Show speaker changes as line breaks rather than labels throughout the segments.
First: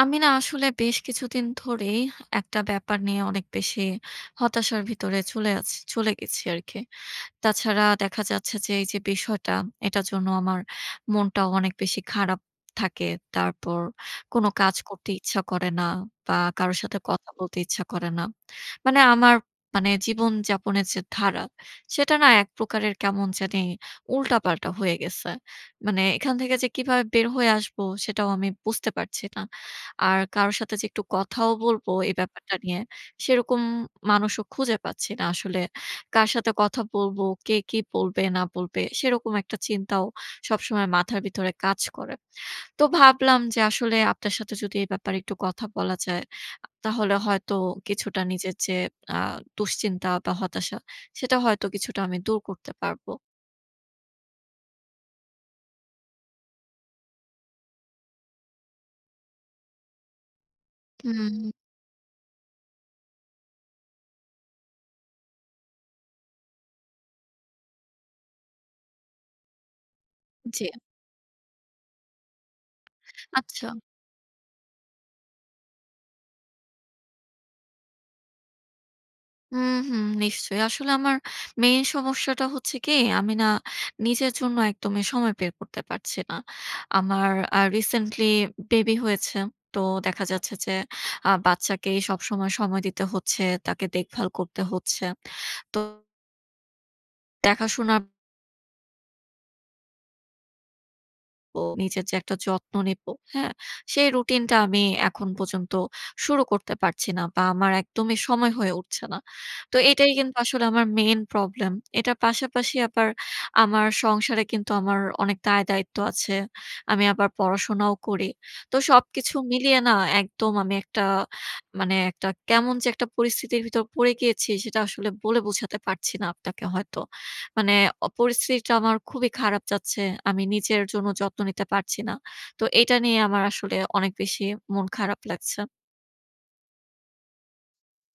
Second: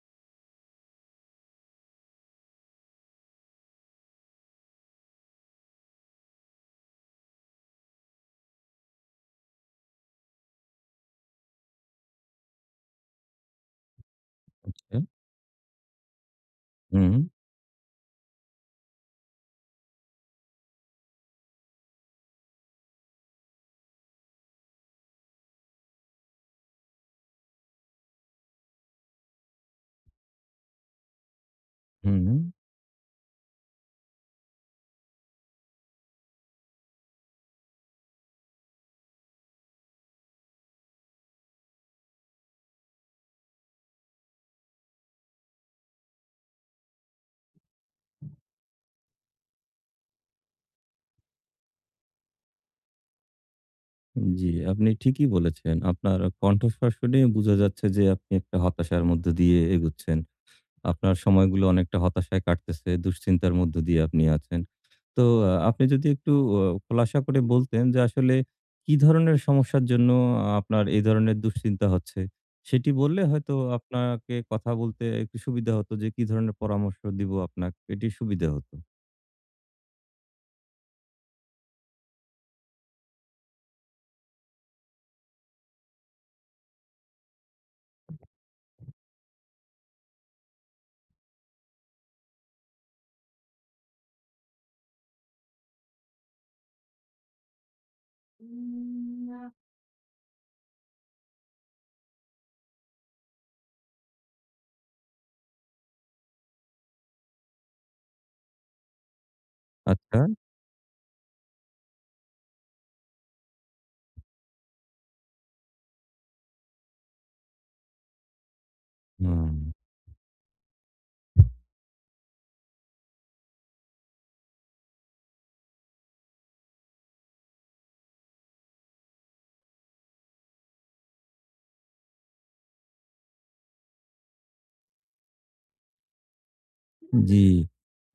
আমি না আসলে বেশ কিছুদিন ধরেই একটা ব্যাপার নিয়ে অনেক বেশি হতাশার ভিতরে চলে গেছি আরকি। তাছাড়া দেখা যাচ্ছে যে এই যে বিষয়টা, এটার জন্য আমার মনটাও অনেক বেশি খারাপ থাকে। তারপর কোনো কাজ
আচ্ছা।
করতে ইচ্ছা করে না বা কারো সাথে
হুম,
কথা বলতে ইচ্ছা করে না। মানে আমার মানে জীবনযাপনের যে ধারা, সেটা না এক প্রকারের কেমন জানি উল্টাপাল্টা হয়ে গেছে। মানে এখান থেকে যে কিভাবে বের হয়ে আসবো সেটাও আমি বুঝতে পারছি না। আর কারো সাথে যে একটু কথাও বলবো এই
হুম।
ব্যাপারটা নিয়ে, সেরকম মানুষও খুঁজে পাচ্ছি না আসলে কার সাথে কথা বলবো, কে কি বলবে না বলবে সেরকম একটা চিন্তাও সবসময় মাথার ভিতরে কাজ করে। তো ভাবলাম যে আসলে আপনার সাথে যদি এই ব্যাপারে একটু কথা বলা যায়, তাহলে হয়তো কিছুটা নিজের যে আ দুশ্চিন্তা বা হতাশা সেটা হয়তো কিছুটা আমি দূর করতে পারবো।
জি, আপনি ঠিকই বলেছেন। আপনার কণ্ঠস্বর শুনে বোঝা যাচ্ছে যে আপনি একটা হতাশার মধ্য দিয়ে এগুচ্ছেন। আপনার
হুম,
সময়গুলো অনেকটা হতাশায় কাটতেছে, দুশ্চিন্তার মধ্য দিয়ে আপনি আছেন। তো আপনি যদি একটু অ খোলাসা করে বলতেন যে আসলে কি ধরনের সমস্যার জন্য
জি।
আপনার এই ধরনের দুশ্চিন্তা হচ্ছে? সেটি বললে হয়তো
আচ্ছা।
আপনাকে কথা বলতে একটু সুবিধা হতো যে কি ধরনের পরামর্শ দিব আপনাকে, এটি সুবিধা হতো।
হুম, হুম, নিশ্চয়ই। আসলে আমার মেইন সমস্যাটা হচ্ছে কি, আমি না নিজের জন্য একদমই সময় বের করতে পারছি না। আমার রিসেন্টলি বেবি হয়েছে। তো দেখা যাচ্ছে যে বাচ্চাকে সবসময় সময় সময় দিতে হচ্ছে, তাকে দেখভাল করতে হচ্ছে। তো দেখাশোনার ও নিজের যে একটা যত্ন নিবো, হ্যাঁ? সেই রুটিনটা আমি এখন পর্যন্ত শুরু করতে পারছি না বা আমার একদমই সময় হয়ে উঠছে না। তো এটাই
আচ্ছা।
কিন্তু আসলে আমার মেইন প্রবলেম। এটার পাশাপাশি আবার আমার সংসারে কিন্তু আমার অনেক দায়-দায়িত্ব আছে। আমি আবার পড়াশোনাও করি। তো সবকিছু
হুম।
মিলিয়ে না একদম আমি একটা মানে একটা কেমন যে একটা পরিস্থিতির ভিতর পড়ে গিয়েছি সেটা আসলে বলে বোঝাতে পারছি না আপনাকে হয়তো। মানে পরিস্থিতিটা আমার খুবই খারাপ যাচ্ছে। আমি নিজের জন্য যত্ন নিতে পারছি না। তো এটা নিয়ে আমার আসলে অনেক বেশি মন খারাপ লাগছে।
জি,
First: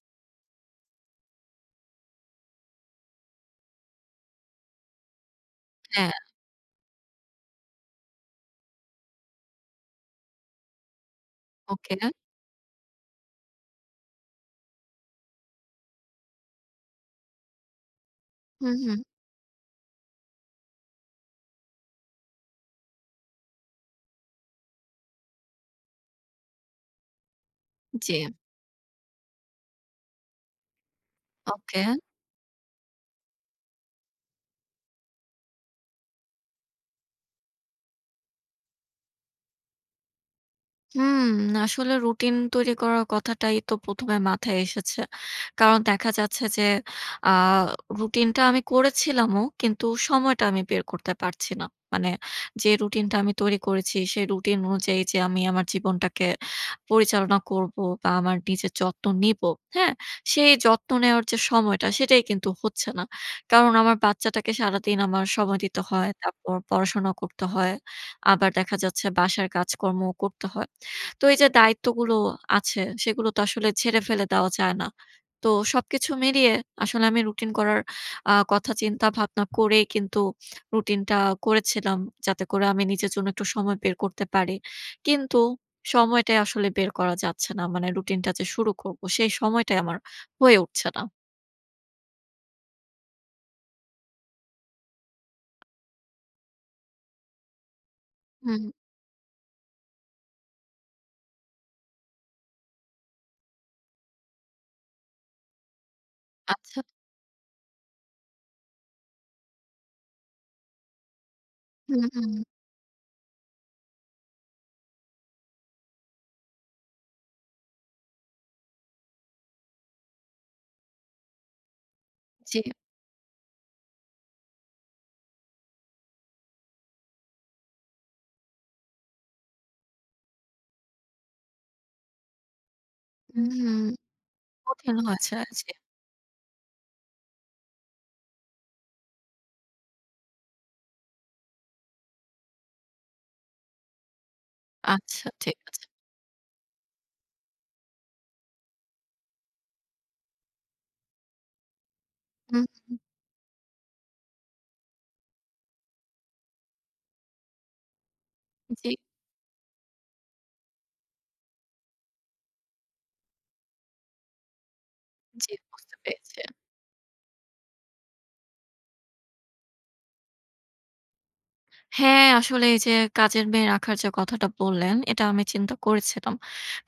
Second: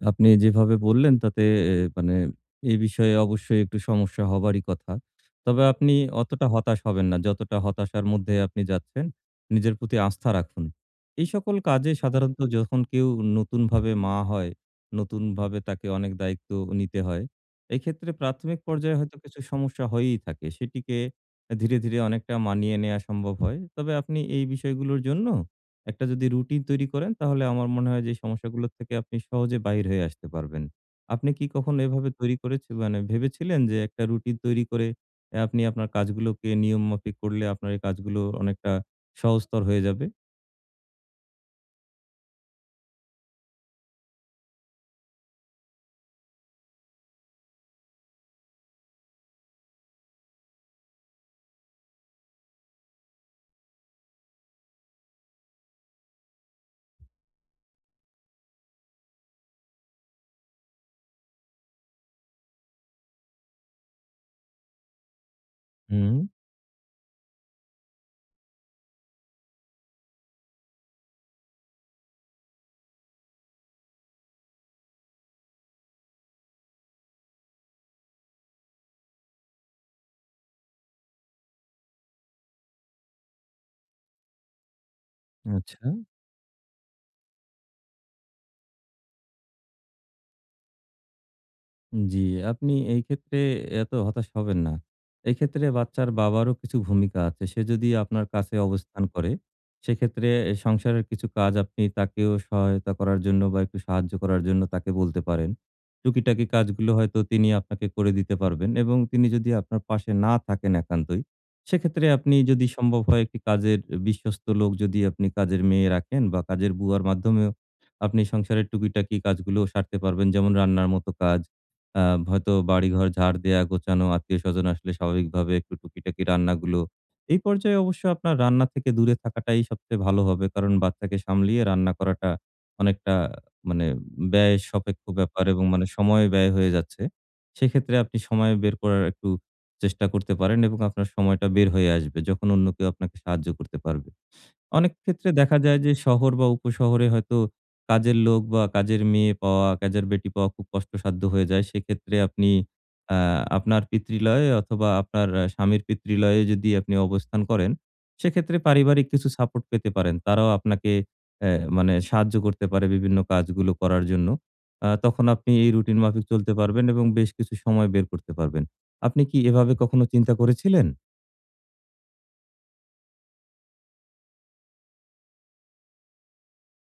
আপনি যেভাবে বললেন তাতে মানে এই বিষয়ে অবশ্যই একটু সমস্যা হবারই কথা। তবে আপনি
হ্যাঁ,
অতটা হতাশ হবেন না। যতটা হতাশার মধ্যে আপনি যাচ্ছেন, নিজের প্রতি আস্থা রাখুন। এই সকল কাজে
ওকে।
সাধারণত যখন কেউ নতুনভাবে মা হয়, নতুনভাবে তাকে অনেক দায়িত্ব নিতে হয়। এক্ষেত্রে প্রাথমিক
হুম,
পর্যায়ে
হুম।
হয়তো কিছু সমস্যা হয়েই থাকে। সেটিকে ধীরে, ধীরে অনেকটা মানিয়ে নেয়া সম্ভব হয়। তবে আপনি এই বিষয়গুলোর জন্য একটা যদি রুটিন তৈরি করেন তাহলে আমার মনে হয় যে
জি,
সমস্যাগুলো থেকে আপনি সহজে বাইর হয়ে আসতে পারবেন। আপনি কি কখনো
ওকে।
এভাবে তৈরি করেছি মানে ভেবেছিলেন যে একটা রুটিন তৈরি করে আপনি আপনার কাজগুলোকে নিয়ম মাফিক করলে আপনার এই কাজগুলো অনেকটা সহজতর হয়ে যাবে?
হুম, আসলে রুটিন তৈরি করার কথাটাই তো ১ম এ মাথায় এসেছে। কারণ দেখা যাচ্ছে যে আ রুটিনটা আমি করেছিলামও, কিন্তু সময়টা আমি বের করতে পারছি না। মানে যে রুটিনটা আমি তৈরি করেছি, সেই রুটিন অনুযায়ী যে আমি আমার জীবনটাকে পরিচালনা করব বা আমার নিজের যত্ন নিব, হ্যাঁ? সেই যত্ন নেওয়ার যে সময়টা, সেটাই কিন্তু হচ্ছে না। কারণ আমার বাচ্চাটাকে সারাদিন আমার সময় দিতে হয়,
হুম,
তারপর পড়াশোনা করতে হয়। আবার দেখা যাচ্ছে বাসার কাজকর্মও করতে হয়। তো এই যে দায়িত্বগুলো আছে, সেগুলো তো আসলে ঝেড়ে ফেলে দেওয়া যায় না। তো সবকিছু মিলিয়ে আসলে আমি রুটিন করার কথা চিন্তা ভাবনা করেই কিন্তু রুটিনটা করেছিলাম, যাতে করে আমি নিজের জন্য একটু সময় বের করতে পারি। কিন্তু
আচ্ছা।
সময়টাই আসলে বের করা যাচ্ছে না। মানে রুটিনটা যে শুরু করব, সেই সময়টাই আমার হয়ে উঠছে না।
জি, আপনি এই ক্ষেত্রে এত হতাশ হবেন না। এক্ষেত্রে বাচ্চার বাবারও কিছু ভূমিকা আছে। সে যদি আপনার কাছে
হুম,
অবস্থান করে, সেক্ষেত্রে সংসারের কিছু কাজ আপনি তাকেও সহায়তা করার জন্য বা একটু সাহায্য করার জন্য তাকে বলতে পারেন। টুকিটাকি
আচ্ছা।
কাজগুলো হয়তো তিনি আপনাকে করে দিতে পারবেন এবং তিনি যদি আপনার পাশে না থাকেন একান্তই,
হুম,
সেক্ষেত্রে
হুম,
আপনি যদি সম্ভব হয় একটি কাজের বিশ্বস্ত লোক যদি আপনি কাজের মেয়ে রাখেন বা কাজের বুয়ার মাধ্যমেও আপনি সংসারের টুকিটাকি কাজগুলো সারতে পারবেন। যেমন রান্নার মতো কাজ আ হয়তো
জি।
বাড়িঘর ঝাড় দেয়া, গোছানো, আত্মীয়স্বজন আসলে স্বাভাবিকভাবে একটু টুকিটাকি রান্নাগুলো। এই পর্যায়ে অবশ্য আপনার রান্না থেকে দূরে থাকাটাই সবচেয়ে ভালো হবে। কারণ বাচ্চাকে সামলিয়ে রান্না করাটা অনেকটা
হুম, হুম
মানে ব্যয়
কঠিন
সাপেক্ষ
হয়েছে।
ব্যাপার এবং
জি।
মানে সময় ব্যয় হয়ে যাচ্ছে। সেক্ষেত্রে আপনি সময় বের করার একটু চেষ্টা করতে পারেন এবং আপনার সময়টা বের হয়ে আসবে যখন অন্য কেউ আপনাকে সাহায্য করতে পারবে। অনেক
আচ্ছা,
ক্ষেত্রে দেখা
ঠিক
যায়
আছে।
যে শহর বা উপশহরে হয়তো কাজের লোক বা কাজের মেয়ে পাওয়া, কাজের বেটি পাওয়া খুব কষ্টসাধ্য হয়ে যায়। সেক্ষেত্রে আপনি
হুম, হুম।
আ আপনার পিতৃলয়ে অথবা আপনার স্বামীর পিতৃলয়ে যদি আপনি অবস্থান করেন, সেক্ষেত্রে
জি,
পারিবারিক কিছু সাপোর্ট পেতে পারেন। তারাও আপনাকে অ্যা মানে সাহায্য করতে পারে বিভিন্ন কাজগুলো করার জন্য। তখন আপনি
জি
এই
বুঝতে
রুটিন মাফিক
পেরেছি।
চলতে পারবেন এবং বেশ কিছু সময় বের করতে পারবেন। আপনি কি এভাবে কখনো চিন্তা করেছিলেন?
হ্যাঁ, আসলে এই যে কাজের মেয়ে রাখার যে কথাটা বললেন, এটা আমি চিন্তা করেছিলাম।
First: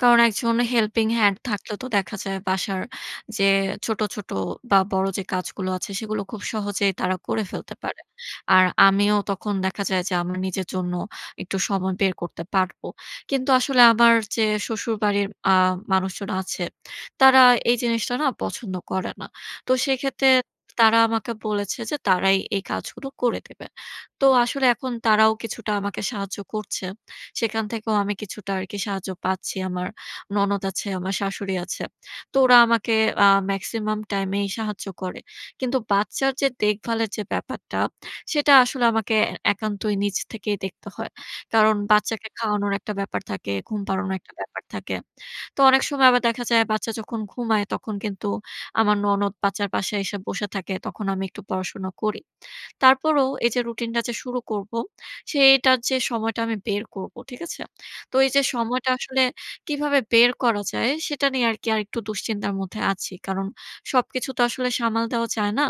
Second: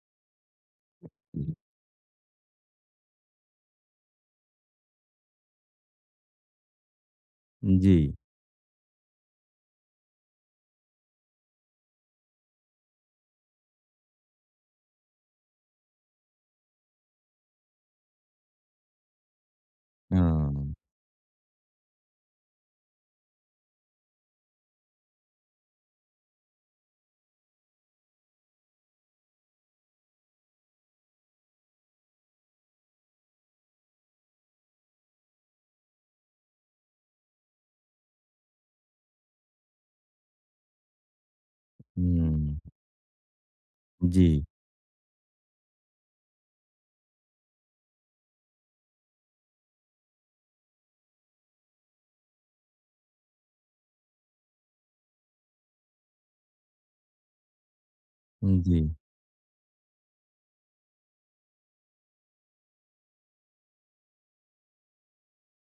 কারণ একজন হেল্পিং হ্যান্ড থাকলে তো দেখা যায় বাসার যে ছোট, ছোট বা বড় যে কাজগুলো আছে সেগুলো খুব সহজেই তারা করে ফেলতে
জি।
পারে। আর আমিও তখন দেখা যায় যে আমার নিজের জন্য একটু সময় বের করতে পারবো। কিন্তু আসলে আমার যে শ্বশুরবাড়ির মানুষজন আছে, তারা এই জিনিসটা না পছন্দ করে না। তো
আ
সেক্ষেত্রে তারা আমাকে বলেছে যে তারাই এই কাজগুলো করে দেবে। তো আসলে এখন তারাও কিছুটা আমাকে সাহায্য করছে। সেখান থেকেও আমি কিছুটা আরকি সাহায্য পাচ্ছি। আমার ননদ আছে, আমার শাশুড়ি আছে। তো ওরা আমাকে আ মেক্সিমাম টাইমেই সাহায্য করে। কিন্তু বাচ্চার যে দেখভালের যে ব্যাপারটা, সেটা আসলে আমাকে একান্তই নিজ থেকেই দেখতে হয়। কারণ বাচ্চাকে
হুম,
খাওয়ানোর একটা ব্যাপার থাকে, ঘুম পাড়ানোর
জি।
একটা ব্যাপার থাকে। তো অনেক সময় আবার দেখা যায় বাচ্চা যখন ঘুমায় তখন কিন্তু আমার ননদ বাচ্চার পাশে এসে বসে থাকে। তখন আমি একটু পড়াশোনা করি। তারপরও এই যে রুটিনটা যে শুরু করব, সেটার যে সময়টা আমি বের করব। ঠিক আছে? তো এই যে
জি,
সময়টা আসলে কিভাবে বের করা যায় সেটা নিয়ে আরকি আরেকটু দুশ্চিন্তার মধ্যে আছি। কারণ সবকিছু তো আসলে সামাল দেওয়া যায় না।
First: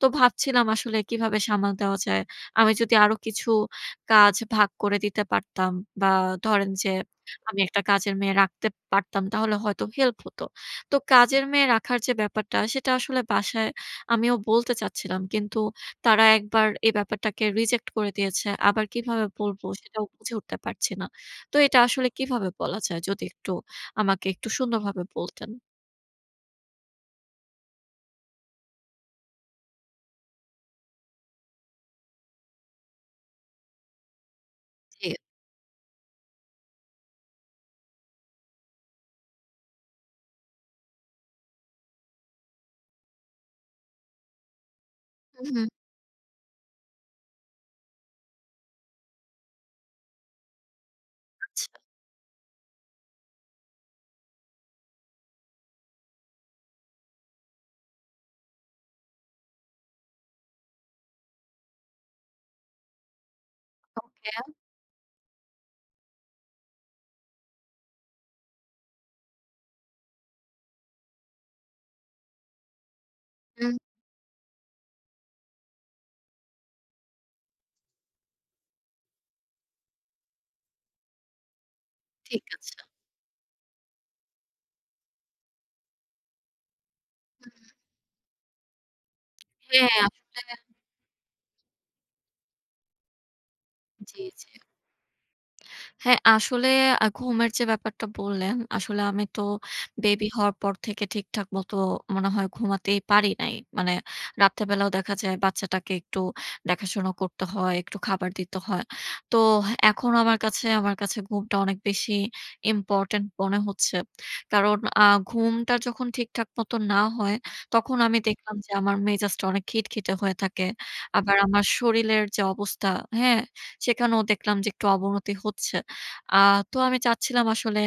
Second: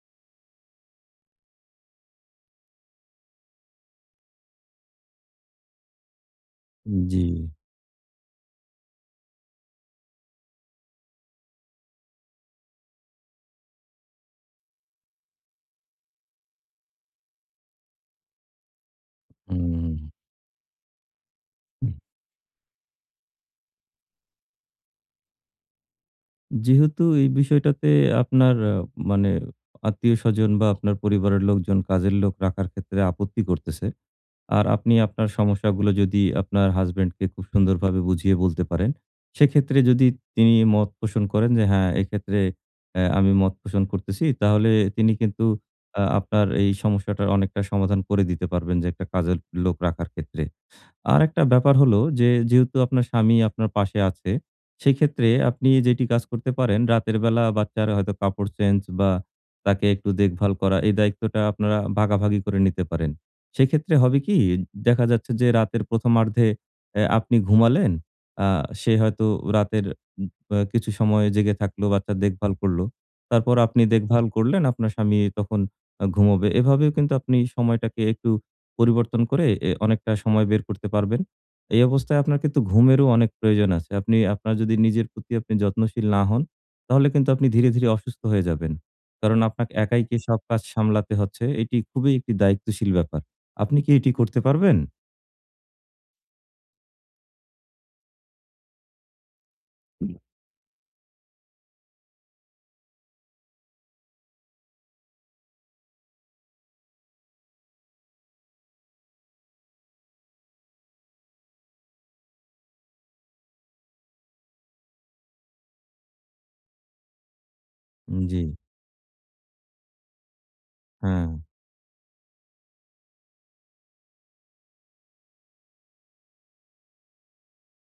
তো ভাবছিলাম আসলে কিভাবে সামাল দেওয়া যায়। আমি যদি আরো কিছু কাজ ভাগ করে দিতে পারতাম বা ধরেন যে
জি।
আমি একটা কাজের মেয়ে রাখতে পারতাম তাহলে হয়তো হেল্প হতো। তো কাজের মেয়ে রাখার যে ব্যাপারটা সেটা আসলে বাসায় আমিও বলতে চাচ্ছিলাম। কিন্তু তারা একবার এই ব্যাপারটাকে রিজেক্ট করে দিয়েছে। আবার কিভাবে বলব
হুম।
সেটাও বুঝে উঠতে পারছি না। তো এটা আসলে কিভাবে বলা যায়? যদি একটু আমাকে একটু সুন্দরভাবে বলতেন।
যেহেতু এই বিষয়টাতে আপনার মানে আত্মীয়স্বজন বা আপনার পরিবারের লোকজন কাজের লোক রাখার ক্ষেত্রে আপত্তি করতেছে। আর আপনি
জি।
আপনার সমস্যাগুলো যদি আপনার হাসব্যান্ডকে খুব সুন্দরভাবে বুঝিয়ে বলতে পারেন, সেক্ষেত্রে যদি তিনি মত পোষণ করেন যে হ্যাঁ, এক্ষেত্রে আমি মত পোষণ করতেছি, তাহলে তিনি কিন্তু
হুম, হুম।
আপনার এই সমস্যাটার অনেকটা সমাধান করে দিতে পারবেন যে একটা কাজের লোক রাখার ক্ষেত্রে। আরেকটা
আচ্ছা।
ব্যাপার হলো যে, যেহেতু আপনার স্বামী আপনার পাশে আছে, সেক্ষেত্রে আপনি যেটি কাজ করতে পারেন, রাতের বেলা বাচ্চার হয়তো কাপড় চেঞ্জ বা তাকে একটু দেখভাল করা, এই দায়িত্বটা আপনারা ভাগাভাগি করে নিতে পারেন। সেক্ষেত্রে হবে
ওকে।
কি? দেখা যাচ্ছে যে রাতের ১ম আর্ধে আপনি ঘুমালেন, আ সে হয়তো রাতের উম আ কিছু সময় জেগে থাকলো, বাচ্চার দেখভাল করলো। তারপর
হুম,
আপনি দেখভাল করলেন, আপনার স্বামী তখন ঘুমোবে। এভাবেও কিন্তু আপনি সময়টাকে একটু পরিবর্তন করে অনেকটা সময় বের করতে পারবেন। এই অবস্থায় আপনার
ঠিক
কিন্তু
আছে।
ঘুমেরও অনেক প্রয়োজন আছে। আপনি আপনার যদি নিজের প্রতি আপনি যত্নশীল না হন, তাহলে কিন্তু আপনি ধীরে,
হুম,
ধীরে অসুস্থ হয়ে যাবেন। কারণ আপনাকে
হ্যাঁ,
একাই কি সব
আসলে
কাজ সামলাতে হচ্ছে। এটি খুবই একটি দায়িত্বশীল ব্যাপার। আপনি কি এটি
জি,
করতে
জি।
পারবেন?
হ্যাঁ, আসলে ঘুমের যে ব্যাপারটা বললেন, আসলে আমি তো বেবি হওয়ার পর থেকে ঠিকঠাক মতো মনে হয় ঘুমাতেই পারি নাই। মানে রাতের বেলাও দেখা যায় বাচ্চাটাকে একটু দেখাশোনা করতে হয়, একটু খাবার দিতে হয়। তো এখন আমার কাছে ঘুমটা অনেক বেশি ইম্পোর্টেন্ট মনে হচ্ছে। কারণ ঘুমটা যখন ঠিকঠাক মতো না হয়, তখন আমি
জি,
দেখলাম যে আমার মেজাজটা অনেক খিটখিটে হয়ে থাকে।
হ্যাঁ,
আবার আমার শরীরের যে অবস্থা, হ্যাঁ? সেখানেও দেখলাম যে একটু অবনতি হচ্ছে। আ তো আমি চাচ্ছিলাম আসলে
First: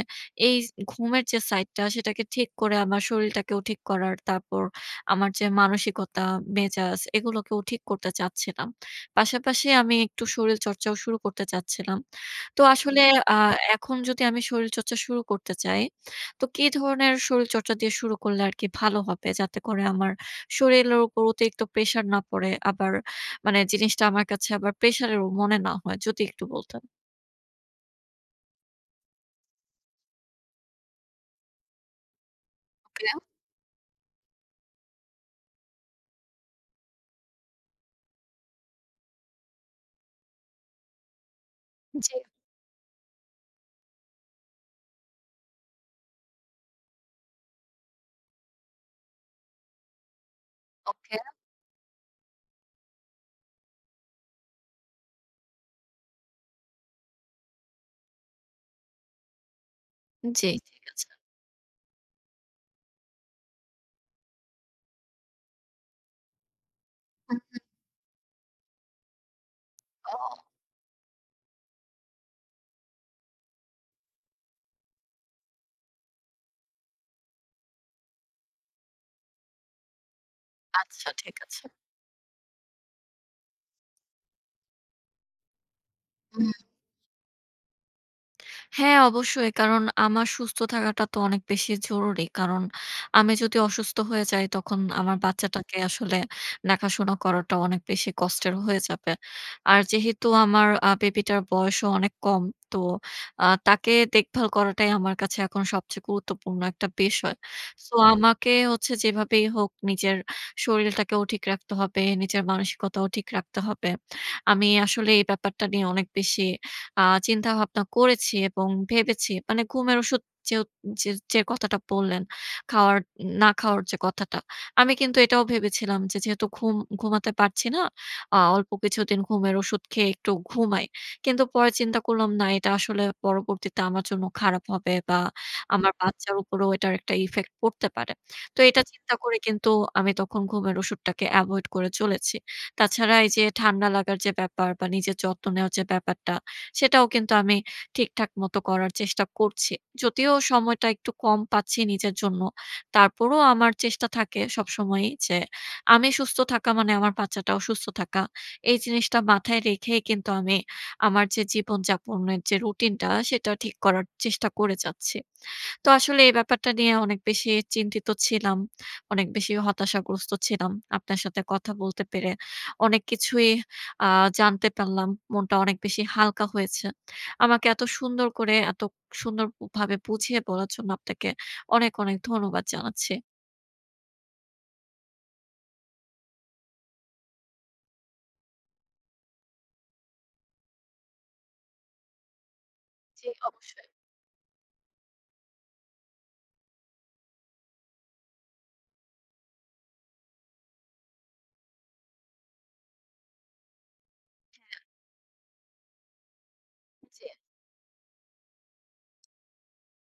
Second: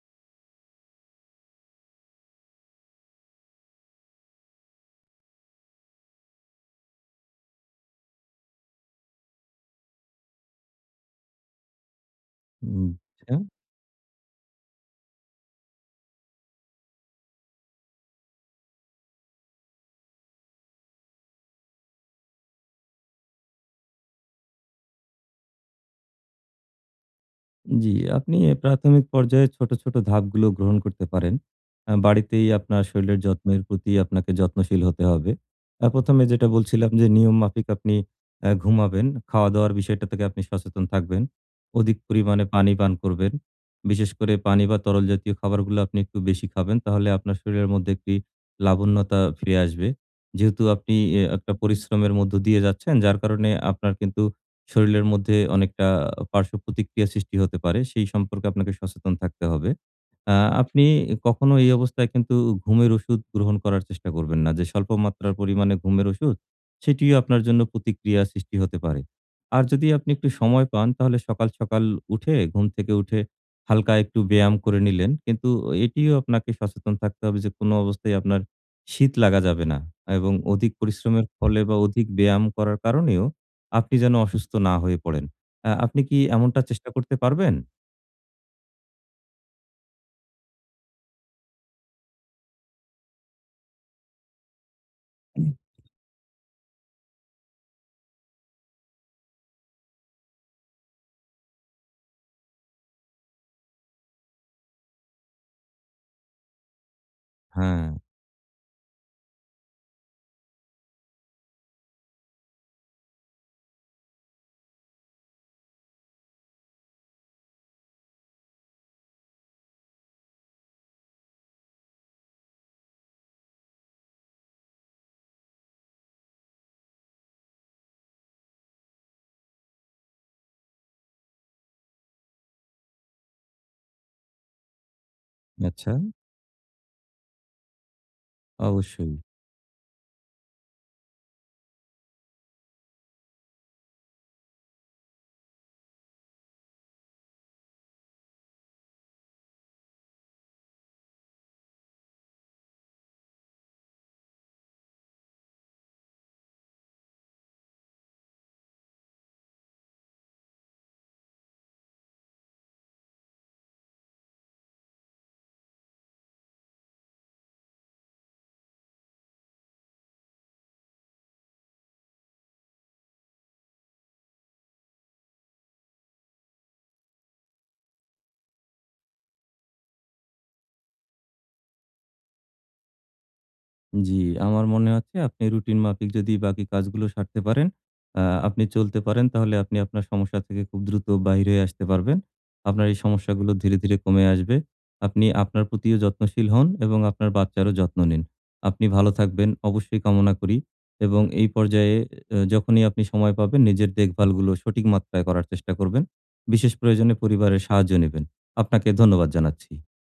এই ঘুমের যে সাইডটা সেটাকে ঠিক করে আমার শরীরটাকেও ঠিক করার, তারপর আমার যে মানসিকতা, মেজাজ এগুলোকেও ঠিক করতে চাচ্ছিলাম। পাশাপাশি আমি একটু শরীরচর্চাও শুরু করতে চাচ্ছিলাম। তো
উম
আসলে
আচ্ছা।
আ এখন যদি আমি শরীরচর্চা শুরু করতে চাই, তো কি ধরনের শরীরচর্চা দিয়ে শুরু করলে আরকি ভালো হবে? যাতে করে আমার শরীরের উপর অতিরিক্ত প্রেশার না পড়ে, আবার মানে জিনিসটা আমার কাছে আবার প্রেশারেরও মনে না হয়। যদি একটু বলতেন।
জি, আপনি প্রাথমিক পর্যায়ে ছোট, ছোট ধাপগুলো গ্রহণ করতে পারেন। বাড়িতেই আপনার
ওকে,
শরীরের যত্নের প্রতি আপনাকে যত্নশীল হতে হবে। ১ম এ যেটা বলছিলাম যে নিয়ম মাফিক আপনি ঘুমাবেন। খাওয়া-দাওয়ার বিষয়টা থেকে আপনি সচেতন থাকবেন। অধিক
জি।
পরিমাণে পানি পান করবেন। বিশেষ করে পানি বা তরল জাতীয় খাবারগুলো আপনি একটু বেশি খাবেন। তাহলে আপনার শরীরের মধ্যে একটি লাবণ্যতা ফিরে আসবে। যেহেতু আপনি
ওকে।
একটা পরিশ্রমের মধ্য দিয়ে যাচ্ছেন, যার কারণে আপনার কিন্তু শরীরের মধ্যে অনেকটা পার্শ্ব প্রতিক্রিয়া সৃষ্টি হতে পারে। সেই সম্পর্কে আপনাকে সচেতন থাকতে হবে। আ
জি,
আপনি
ঠিক আছে।
কখনো এই অবস্থায় কিন্তু ঘুমের ওষুধ গ্রহণ করার চেষ্টা করবেন না। যে স্বল্প মাত্রার পরিমাণে ঘুমের ওষুধ, সেটিও আপনার
হুম।
জন্য প্রতিক্রিয়া সৃষ্টি হতে পারে। আর যদি আপনি একটু
ও
সময় পান তাহলে সকাল, সকাল উঠে ঘুম থেকে উঠে হালকা একটু ব্যায়াম করে নিলেন। কিন্তু এটিও আপনাকে সচেতন থাকতে হবে যে কোনো অবস্থায় আপনার শীত লাগা যাবে না। এবং অধিক
আচ্ছা
পরিশ্রমের
ঠিক
ফলে
আছে।
বা অধিক ব্যায়াম করার কারণেও আপনি যেন অসুস্থ না হয়ে পড়েন। আপনি কি
হুম।
এমনটা চেষ্টা করতে পারবেন?
হ্যাঁ, অবশ্যই। কারণ আমার সুস্থ থাকাটা তো অনেক বেশি জরুরি। কারণ আমি যদি অসুস্থ হয়ে যাই তখন আমার বাচ্চাটাকে আসলে দেখাশোনা করাটা অনেক বেশি কষ্টের হয়ে যাবে। আর যেহেতু আমার বেবিটার বয়সও অনেক কম, তো তাকে দেখভাল করাটাই আমার কাছে এখন সবচেয়ে গুরুত্বপূর্ণ একটা বিষয়।
হ্যাঁ,
সো আমাকে হচ্ছে যেভাবেই হোক নিজের শরীরটাকেও ঠিক রাখতে হবে, নিজের মানসিকতাও ঠিক রাখতে হবে। আমি আসলে এই ব্যাপারটা নিয়ে অনেক বেশি আ চিন্তাভাবনা করেছি এবং ভেবেছি মানে ঘুমের ওষুধ যেও যে যে কথাটা বললেন, খাওয়ার না খাওয়ার যে কথাটা। আমি কিন্তু এটাও ভেবেছিলাম যে যেহেতু ঘুমাতে পারছি না, অল্প কিছুদিন ঘুমের ওষুধ খেয়ে একটু ঘুমাই। কিন্তু পরে চিন্তা করলাম না এটা আসলে পরবর্তীতে আমার জন্য খারাপ হবে বা
আচ্ছা,
আমার বাচ্চার উপরেও এটার একটা ইফেক্ট পড়তে পারে। তো এটা
অবশ্যই।
চিন্তা করে কিন্তু আমি তখন ঘুমের ওষুধটাকে এভয়েড করে চলেছি। তাছাড়া এই যে ঠান্ডা লাগার যে ব্যাপার বা নিজের যত্ন নেওয়ার যে ব্যাপারটা সেটাও কিন্তু আমি ঠিকঠাক মতো করার চেষ্টা করছি। যদিও সময়টা একটু কম পাচ্ছি নিজের জন্য। তারপরও আমার চেষ্টা থাকে সবসময়ই যে আমি সুস্থ থাকা মানে আমার বাচ্চাটাও সুস্থ থাকা। এই জিনিসটা মাথায় রেখেই কিন্তু আমি আমার যে জীবনযাপনের যে রুটিনটা সেটা ঠিক করার চেষ্টা করে যাচ্ছি। তো আসলে এই ব্যাপারটা নিয়ে অনেক বেশি চিন্তিত ছিলাম। অনেক বেশি হতাশাগ্রস্ত ছিলাম। আপনার সাথে কথা বলতে পেরে অনেক কিছুই আ জানতে পারলাম। মনটা অনেক বেশি হালকা হয়েছে। আমাকে এত সুন্দর করে এত সুন্দরভাবে বুঝিয়ে বলার জন্য আপনাকে অনেক, অনেক ধন্যবাদ জানাচ্ছি।
জি, আমার মনে হচ্ছে আপনি রুটিন মাফিক যদি বাকি কাজগুলো সারতে পারেন, আ আপনি চলতে পারেন তাহলে আপনি আপনার সমস্যা থেকে খুব দ্রুত বাহির হয়ে আসতে পারবেন। আপনার এই
জি,
সমস্যাগুলো ধীরে,
অবশ্যই।
ধীরে কমে আসবে। আপনি আপনার প্রতিও যত্নশীল হন এবং আপনার বাচ্চারও যত্ন নিন। আপনি ভালো থাকবেন অবশ্যই কামনা করি এবং এই পর্যায়ে যখনই আপনি সময় পাবেন নিজের দেখভালগুলো সঠিক মাত্রায় করার চেষ্টা করবেন। বিশেষ প্রয়োজনে
জি।
পরিবারের সাহায্য নিবেন। আপনাকে ধন্যবাদ জানাচ্ছি।